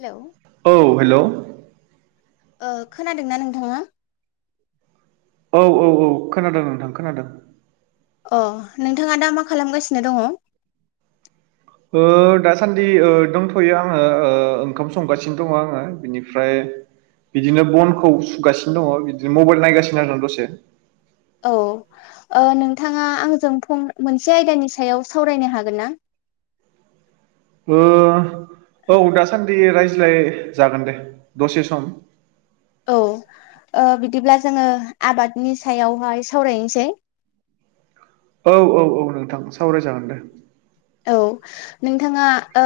हेल'। औ हेल'। ओ खोनादोंना नोंथाङा? औ औ औ खोनादों नोंथां खोनादों। अ नोंथाङा दा मा खालामगासिनो दङ? ओ दासान्दि ओ दंथ'यो आङो ओ ओंखाम संगासिनो दङ आङो बिनिफ्राय बिदिनो बनखौ सुगासिनो दङ बिदिनो मबाइल नायगासिनो आरोना दसे। औ ओ नोंथाङा आंजों फन मोनसे आयदानि सायाव सावरायनो हागोन ना? ओ औ दासान्दि रायज्लाय जागोन दे दसे सम औ ओ बिदिब्ला जोङो आबादनि सायावहाय सावरायनोसै। औ औ औ नोंथां सावरायजागोन दे। औ नोंथाङा ओ।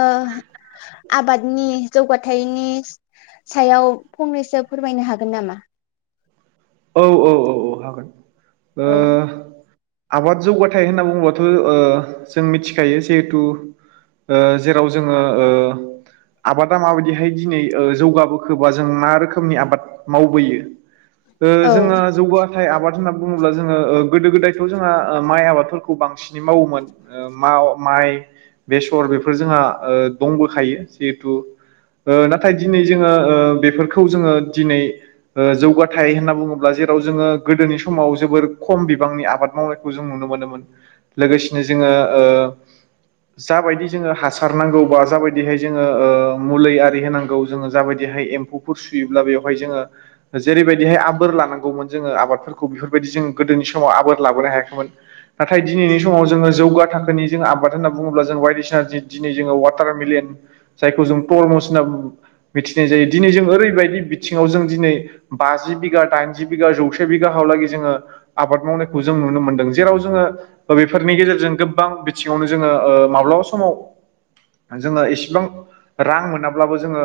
आबादनि जौगाथायाइनि सायाव फंनैसो फोरमायनो हागोन नामा? औ औ औ औ हागोन। ओ औ आबाद जौगाथायाइ होनना बुङोबाथ' जों मिथिखायो जिहेथु जेराव जोङो ओ आबादा माबायदिहाय दिनै जौगाबोखोबा जों मा रोखोमनि आबाद मावबोयो? औ जोंहा जौगा नाथाय आबाद होनना बुङोब्ला जोङो गोदो गोदायथ' जोंहा माइ आबादफोरखौ बांसिनै मावोमोन। माइ बेसर बेफोर जोंहा दंबोखायो जिहेथु नाथाय दिनै जोङो बेफोरखौ जोङो दिनै जौग नाथाय होनना बुङोब्ला जेराव जोङो गोदोनि समाव जोबोर खम बिबांनि आबाद मावनायखौ जों नुनो मोनोमोन। लोगोसेनो जोङो ओ जाबायदि जोङो हासार नांगौ बा जाबायदिहाय जोङो मुलि आरि होनांगौ जोङो जाबायदिहाय फुर सुयोब्ला बेवहाय जोङो जेरैबायदिहाय आबोर लानांगौमोन जोङो आबादफोरखौ बेफोरबायदि जों गोदोनि समाव आबोर लाबोनो हायाखैमोन। नाथाय दिनैनि समाव जोङो जौगा थाखोनि जों आबाद होनना बुङोब्ला जों बायदिसिना दिनै जोङो वाटार मिलिन जायखौ जों परमस होनना मिथिनाय जायो दिनै जों ओरैबायदि बिथिङाव जों दिनै बाजि बिघा दाइनजि बिघा जौसे बिघा हलागै जोङो आबाद मावनायखौ जों नुनो मोनदों जेराव जोङो बेफोरनि गेजेरजों गोबां बिथिङावनो जोङो माब्लाबा समाव जोंना इसेबां रां मोनाब्लाबो जोङो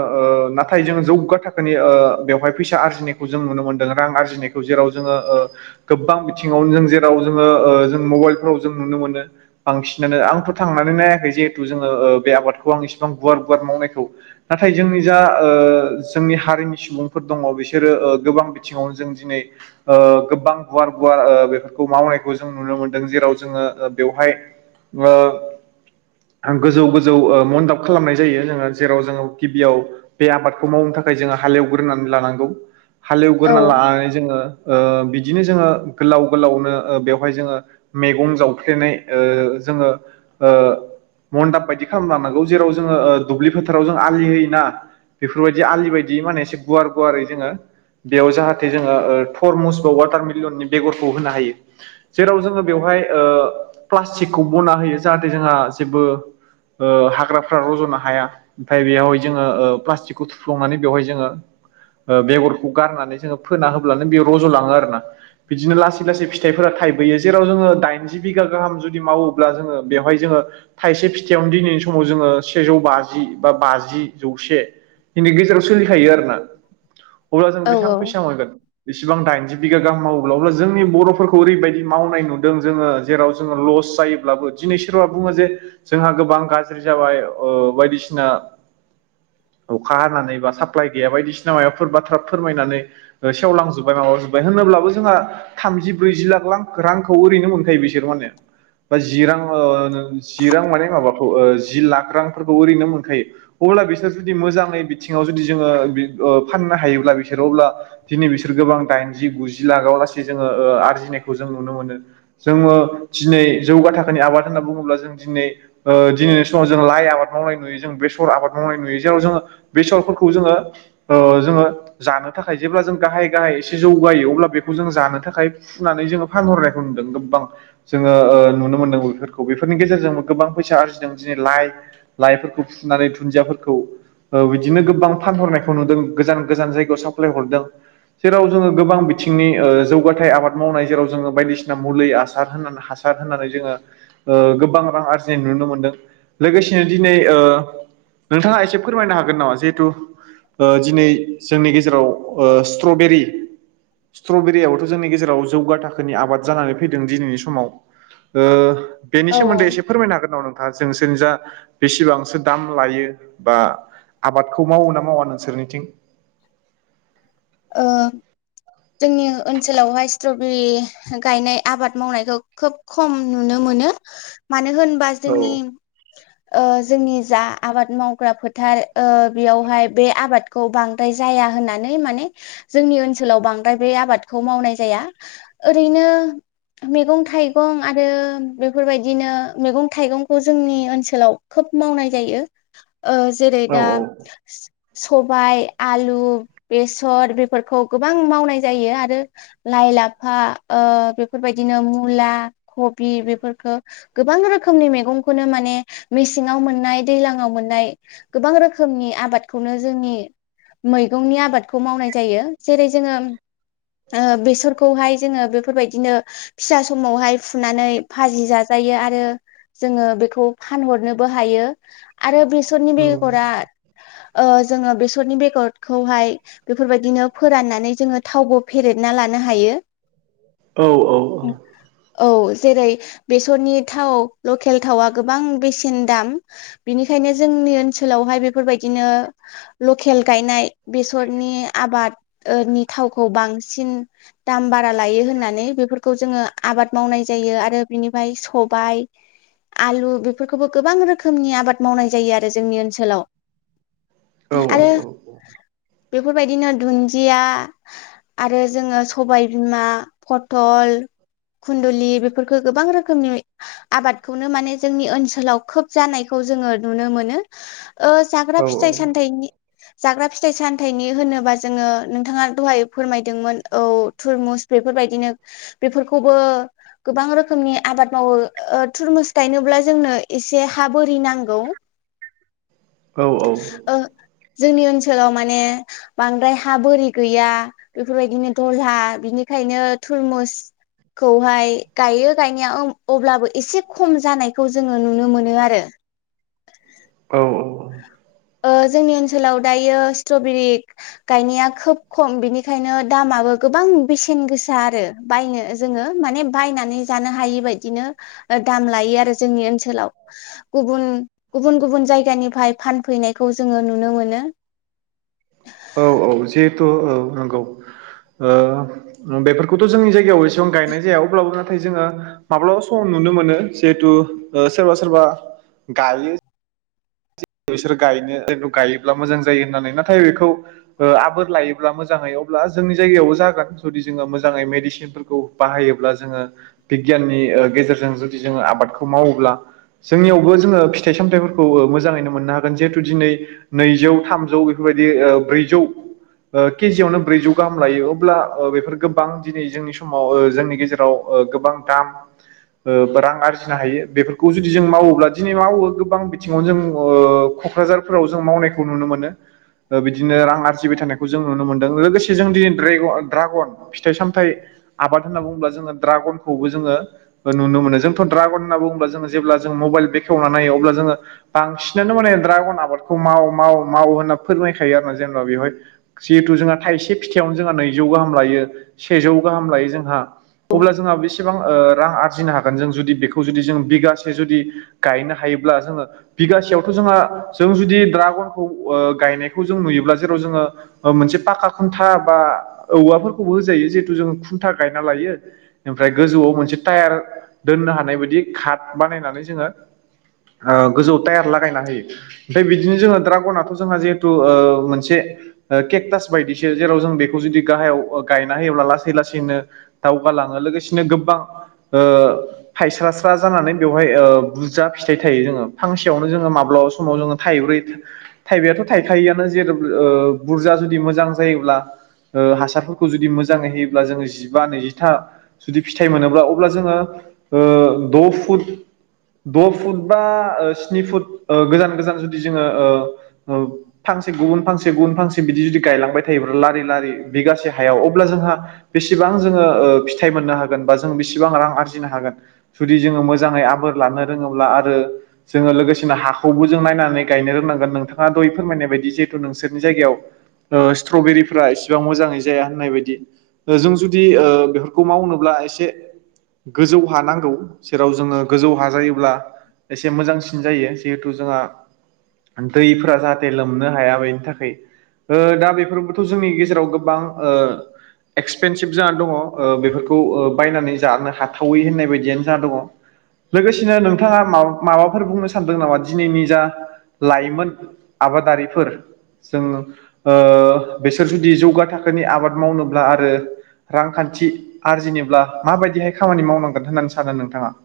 नाथाय जोङो जौगा थाखोनि बेवहाय फैसा आरजिनाय खौ जों नुनो मोनदों रां आरजिनायखौ जेराव जोङो ओ गोबां बिथिङावनो जों जेराव जोङो जों मबाइलफ्राव जों नुनो मोनो। बांसिनानो आंथ' थांनानै नायाखै जिहेथु जोङोह बे आबादखौ आं इसिबां गुवार गुवार मावनायखौ नाथाय जोंनि जा जोंनि हारिनि सुबुंफोर दङ बिस बिसोरो गोबां बिथिङावनो जों दिनै गोबां गुवार गुवार बेफोरखौ मावनायखौ जों नुनो मोनदों जेराव जोङो बेवहाय ओ गोजौ गोजौ मन्दाब खालामनाय जायो जोङो जेराव जोङो गिबियाव बे आबादखौ मावनो थाखाय जोङो हालेवग्रोनानै लानांगौ औ हालेवग्रोनानै लानानै जोङो बिदिनो जोङो गोलाव गोलावनो बेवहाय जोङो मैगं जावफ्लेनाय जोङो मण्डाप बायदि खालाम लांनांगौ जेराव जोङो ओ दुब्लि फोथाराव जों आलि होयोना बेफोरबायदि आलि बायदि माने एसे गुवार गुवारै जोङो बेयाव जाहाथे जोङो ओ थरमुस बा वाटारमिलननि बेगरखौ होनो हायो जेराव जोङो बेवहाय ओ प्लास्टिकखौ बना होयो जाहाथे जोंहा जेबो ओ हाग्राफ्रा रज'नो हाया ओमफाय बेवहाय जोङो ओ प्लास्टिकखौ थुफ्लंनानै बेवहाय जोङो ओ बेगरख खौ गारनानै जोङो फोना होब्लानो बेयो रज'लाङो आरोना बिदिनो लासै लासै फिथाइफोरा थाइबोयो जेराव जोङो दाइनजि बिगा गाहाम जुदि मावोब्ला जोङो बेवहाय जोङो थाइसे फिथाइयावनो दिनैनि समाव जोङो सेजौ बाजि बा बाजि जौसे इनि गेजेराव सोलिखायो आरो ना अब्ला जों औ बेसेबां फैसा मोनगोन बिसेबां दाइनजि बिगा गाहाम मावोब्ला अब्ला जोंनि बर'फोरखौ ओरैबायदि मावनाय नुदों जोङो जेराव जोङो लस जायो ब्लाबो दिनै सोरबा बुङो जे जोंहा गोबां गाज्रि जाबाय ओ बायदिसिना अखा हानानै बा साप्लााय गैया बायदिसिना मायबाफोर बाथ्रा फोरमायनानै सेवांजोब्बाय माबा जोब्बाय होनोब्लाबो जोंहा थामजि ब्रैजि लाख लां रांखौ ओरैनो मोनखायो बिसोर माने बा जि रां ओ नो जि रां माने माबाखौ जि लाख रांफोरखौ ओरैनो मोनखायो अब्ला बिसोर जुदि मोजाङै बिथिङाव जुदि जोङो ओ फाननो हायोब्ला बिसोरो अब्ला दिनै बिसोर गोबां दाइनजि गुजि लागाव लासै जोङो ओ आरजिनायखौ जों नुनो मोनो जोङो दिनै जौगा थाखोनि आबाद होनना बुङोब्ला जों दिनै ओ दिनैनि समाव जों लाइ आबाद मावनाय नुयो जों बेसर आबाद मावनाय नुयो जेराव जोङो बेसरफोरखौ जोङो ओ जोङो जानो थाखाय जेब्ला जों गाहाय गाहाय एसे जौगायो अब्ला बेखौ जों जानो थाखाय सुनानै जोङो फानहरनायखौ नुदों गोबां जोङो ओ नुनो मोनदों बेफोरखौ बेफोरनि गेजेरजोंबो गोबां फैसा आरजिदों दिनै लाइ लाइफोरखौ फुनानै दुन्दियाफोरखौ ओ बिदिनो गोबां फानहरनायखौ नुदों गोजान गोजान जायग राव साप्लाय हरदों जेराव जोङो गोबां बिथिंनि ओ जौगाथाय आबाद मावनाय जेराव जोङो बायदिसिना मुलि आसार होननानै हास सार होननानै जोङो ओ गोबां रां आरजिनाय नुनो मोनदों लोगोसेनो दिनै ओ नोंथाङा एसे फोरमायनो हागोन नामा जिहेतु ओ दिनै जोंनि गेजेराव ओ स्ट्रबेरि स्ट्रबेरियाबोथ' जोंनि गेजेराव जौगा थाखोनि आबाद जानानै फैदों दिनैनि समाव ओ बेनि औ सोमोन्दै एसे फोरमायनो हागोन नामा नों? दा जोंनोंसोरनि जा बेसेबांसो दाम लायो बा आबादखौ मावो ना मावा नोंसोरनिथिं? ओ जोंनि ओनसोलावहाय स्ट्रबेरि होगायनाय आबाद मावनायखौ खोब खम नुनो मोनो मानो होनबा औ जोंनि ओ जोंनि जा आबाद मावग्रा फोथार बेयावहाय बे आबाद खौ बांद्राय जाया होननानै माने जोंनि ओनसोलाव बांद्राय बे आबादखौ मावनाय जाया ओरैनो मैगं थाइगं आरो बेफोरबायदिनो मैगं थाइगंखौ जोंनि ओनसोलाव खोब मावनाय जायो ओ जेरै औ दा स-सबाइ आलु बेस सर बेफोरखौ गोबां मावनाय जायो आरो लाइ लाफा ओ बेफोरबायदिनो मुला कबि बेफोरफोरखो गोबां रोखोमनि मेगंखोनो माने मेसेङाव मोननाय दैलाङाव आव मोननाय गोबां रोखोमनि आबादखौनो जोंनि मैगंनि आबाद खौ मावनाय जायो जेरै जोङो ओ बेसरखौहाय जोङो बेफोरबायदिनो फिसा समावहाय फुनानै फाजि जाजायो आरो जोङो बेखौ फानहरनोबो हायो आरो बेस बेसरनि औ बेगरा ओ जोङो बेसरनि बेगरखौहाय बेफोरबायदिनो फोराननानै जोङो थावबो फेरेदना लानो हायो औ औ औ औ जेरै बेसरनि थाव लकेल थावआ गोबां बेसेन दाम बिनिखायनो जोंनि ओनसोलावहाय बेफोरबायदिनो लकेल गायनाय बेसर नि आबादनि थावखौ बांसिन दाम बारा लायो होननानै बेफोरखौ जोङो आबाद मावनाय जायो आरो बिनिफ्राय सबाइ आलु बेफोरखौबो गोबां रोखोमनि आबाद मावनाय जायो आरो जोंनि ओनसोलाव आरो बेफोरबायदिनो दुन्दिया आरो जोङो सबायबिमा फथल खुन्दुलि बेफोरखौ गोबां रोखोमनि आबादखौनो माने जोंनि ओनसोलाव खोब जानायखौ जोङो नुनो मोनो ओ जाग्रा फिथाइ सथायनि जाग्रा फिथाइ सान थायनि होनोबा जोङो नोंथाङा दहाय फोरमायदोंमोन औ थुरमुस बेफोरबायदिनो बेफोरखौबो गोबां रोखोमनि आबाद मावो थुरमुस गायनोब्ला जोंनो एसे हा बोरि नांगौ [unintelligible] औ औ ओ जोंनि ओनसोलाव माने बांद्राय हा बोरि गैया बेफोरबायदिनो दलहा बिनिखायनो थुरमुस खौहाय गायो गायनाया अब्लाबो एसे खम जानायखौ जोङो नुनो मोनो आरो औ ओ जोंनि ओनसोलाव दायो स्ट्रबेरि गायनाया खोब खम बिनिखायनो दामाबो गोबां बेसेन गोसा आरो बायनो जोङो माने बायनानै जानो हायि बादिनो दाम लायो आरो जोंनि ओनसोलाव गुबुन गुबुन गुबुन जायगानिफ्राय फान फैनायखौ जोङो नुनो मोनो औ औ जिहेथु औ नंगौ बेफोरखौथ' जोंनि जायगायाव एसेबां गायनाय जाया अब्लाबो नाथाय जोङो माब्लाबा सम नुनो मोनो जिहेथु सोरबा सोरबा गायो बिसोर गायनो गायोब्ला मोजां जायो होननानै नाथाय बेखौ आबोर लायोब्ला मोजाङै अब्ला जोंनि जायगायावबो जागोन जुदि जोङो मोजाङै मेदिसिन फोरखौ बाहायोब्ला जोङो बिगियाननि गेजेरजों जुदि जोङो आबादखौ मावोब्ला जोंनियावबो जोङो फिथाइ सामथायफोरखौ मोजाङैनो मोननो हागोन जिहेतु दिनै नैजौ थामजौ बेफोरबायदि ब्रैजौ ओ केजियावनो ब्रैजौ गाहाम लायो अब्ला बेफोर बां दिनै जोंनि समाव जोंनि गेजेराव ओ गोबां दाम रां आरजिनो हायो बेफोरखौ जुदि जों मावोब्ला दिनै मावो गोबां बिथिङाव जों ओ क'क्राझारफोराव जों मावनायखौ नुनो मोनो ओ बिदिनो रां आरजिबाय थानायखौ जों नुनो मोन्दों लोगोसे जों दिनैफ्राय ड्रागन फिथाइ सामथाइ आबाद होनना बुङोब्ला जोङो ड्रागनखौबो जोङो नुनो मोनो जोंथ' ड्रागन होनना बुंब्ला जोङो जेब्ला जो मबाइल बेखेवनानानैनायो अब्ला जोङो बांसिनानो माने ड्रागन आबादखौ माव माव मावो होनना फोरमायखायो आरो ना जेनेबा बेवहाय जिहेथु जोंहा थाइसे फिथाइयावनो जोंहा नैजौ गाहाम लायो सेजौ गाहाम लायो जोंहा अब्ला जोंहा बेसेबां रां आरजिनो हाग गान जों जुदि बेखौ जुदि जों बिगासे जुदि गायनो हायोब्ला जोङो बिगासेयावथ' जोंहा जों जुदि दड्रागनखौ गायनायखौ जों नुयोब्ला जेराव जोङो मोनसे पाखा खुन्था बा औवाफोरखौबो होजायो जिहेतु जोंङो खुन्था गायना लायो ओमफ्राय गोजौआव मोनसे टायार दोननो हानाय बायदि घाट बानायनानै जोङो ओ गोजौआव टायार लागायना होयो। ओमफ्राय बिदिनो जोंङा द्राग अनाथ' जोंहा जिहेतु मोनसे केकटास बायदिसो जेराव जों बेखौ जुदि गाहायाव गायना होयोब्ला लासै लासैनो दावगालाङो लोगोसेनो गोबां ओ फायस्रा स्रा जानानै बेवहाय बुरजा फिथाइ थायो जोंङो फांसेयावनो जोंङो माब्लाबा समाव जोंङो थाइब्रै थाइबायाथ' थाइखायो आनो जेर बुरजा जुदि मोजां जायोब्ला। ओ हासारफोरखौ जुदि मोजाङै होयोब्ला जोंङो जिबा नैजिथा जुदि फिथाइ मोनोब्ला अब्ला जोंङो द' फुट द' फुट बा स्नि फुट गोजान गोजान जुदि जोंङो फांसे गुबुन फांसे गुबुन फांसे बिदि जुदि गायलांबाय थायोब्ला लारि लारि बिगासे हायाव अब्ला जोंहा बेसेबां जोंङो फिथाइ मोननो हागोन बा जों बेसेबां रां आरजिनो हागोन। जुदि जोंङो मोजाङै आबोर लानो रोङोब्ला आरो जोङो लोगोसेनो हाखौबो जों नायनानै गायनो रोंनांगोन नोंथाङा दहयै फोरमायनाय बायदि जिहेथु नोंसोरनि जायगायाव [inaudible] ओ स्ट्र'बेरिफ्रा इसेबां मोजाङै जाया होननाय बायदि जों जुदि बेफोरखौ मावनोब्ला एसे गोजौ हानांगौ जेराव जोंङो गोजौ हा जायोब्ला एसे मोजांसिन जायो जिहेथु जोंहा दैफोरा जाहाथे लोमनो हाया बेनि थाखाय ओ दा बेफोरबोथ' जोंनि गेजेराव गोबां ओ एक्सपेनसिभ जा दङ बेफोरखौ बायनानै जानो हाथावै होननाय बायदियानो जाना‌ दङ। लोगोसेनो नोंथाङा मा माबाफोर बुंनो सानदों नामा दिनैनि जा लाइमोन आबादारिफोर जों ओ बिसोर जुदि जौगा थाखोनि आबाद मावनोब्ला आरो रांखान्थि आरजिनोब्ला माबायदिहाय खामानि मावनांगोन होननानै सानो नोंथाङा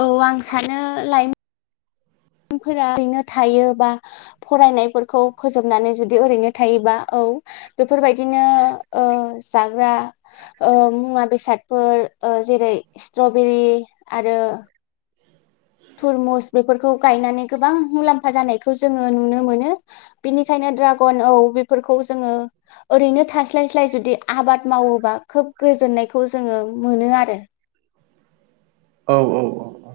औ आं सानो लाय फोरा ओरैनो थायो बा फरायनायफोरखौ फोजोबनानै जुदि ओरैनो थायोबा औ बेफोरबायदिनो जाग्रा ओ मुवा बेसादफोर ओ जेरै स्ट्रबेरि आरो तुरमुस बेफोरखौ गायनानै गोबां मुलाम्फा जानायखौ जोंङो नुनो मोनो। बिनिखायनो दड्रागन औ बेफोरखौ जोंङो ओरैनो थास्लाय स्लाय जुदि आबाद मावोबा खोब गोजोननायखौ जोंङो मोनो आरो। औ औ औ औ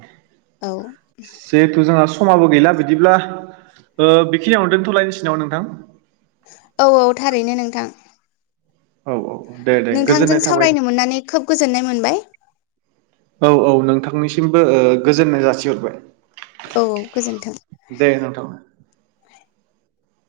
औ जिहेथु जोंहा समाबो गैला बिदिब्ला ओ बेखिनियाव दोनथ'लायनिसै नामा नोंथां। औ औ थारैनो नोंथां औ औ दे दे नोंथांजों गोजोननाय थाबाय सावरायनो मोननानै खोब गोजोननाय मोनबाय। औ औ नोंथांनिसिमबो गोजोननाय जासिहरबाय औ औ गोजोन्थों दे नोंथां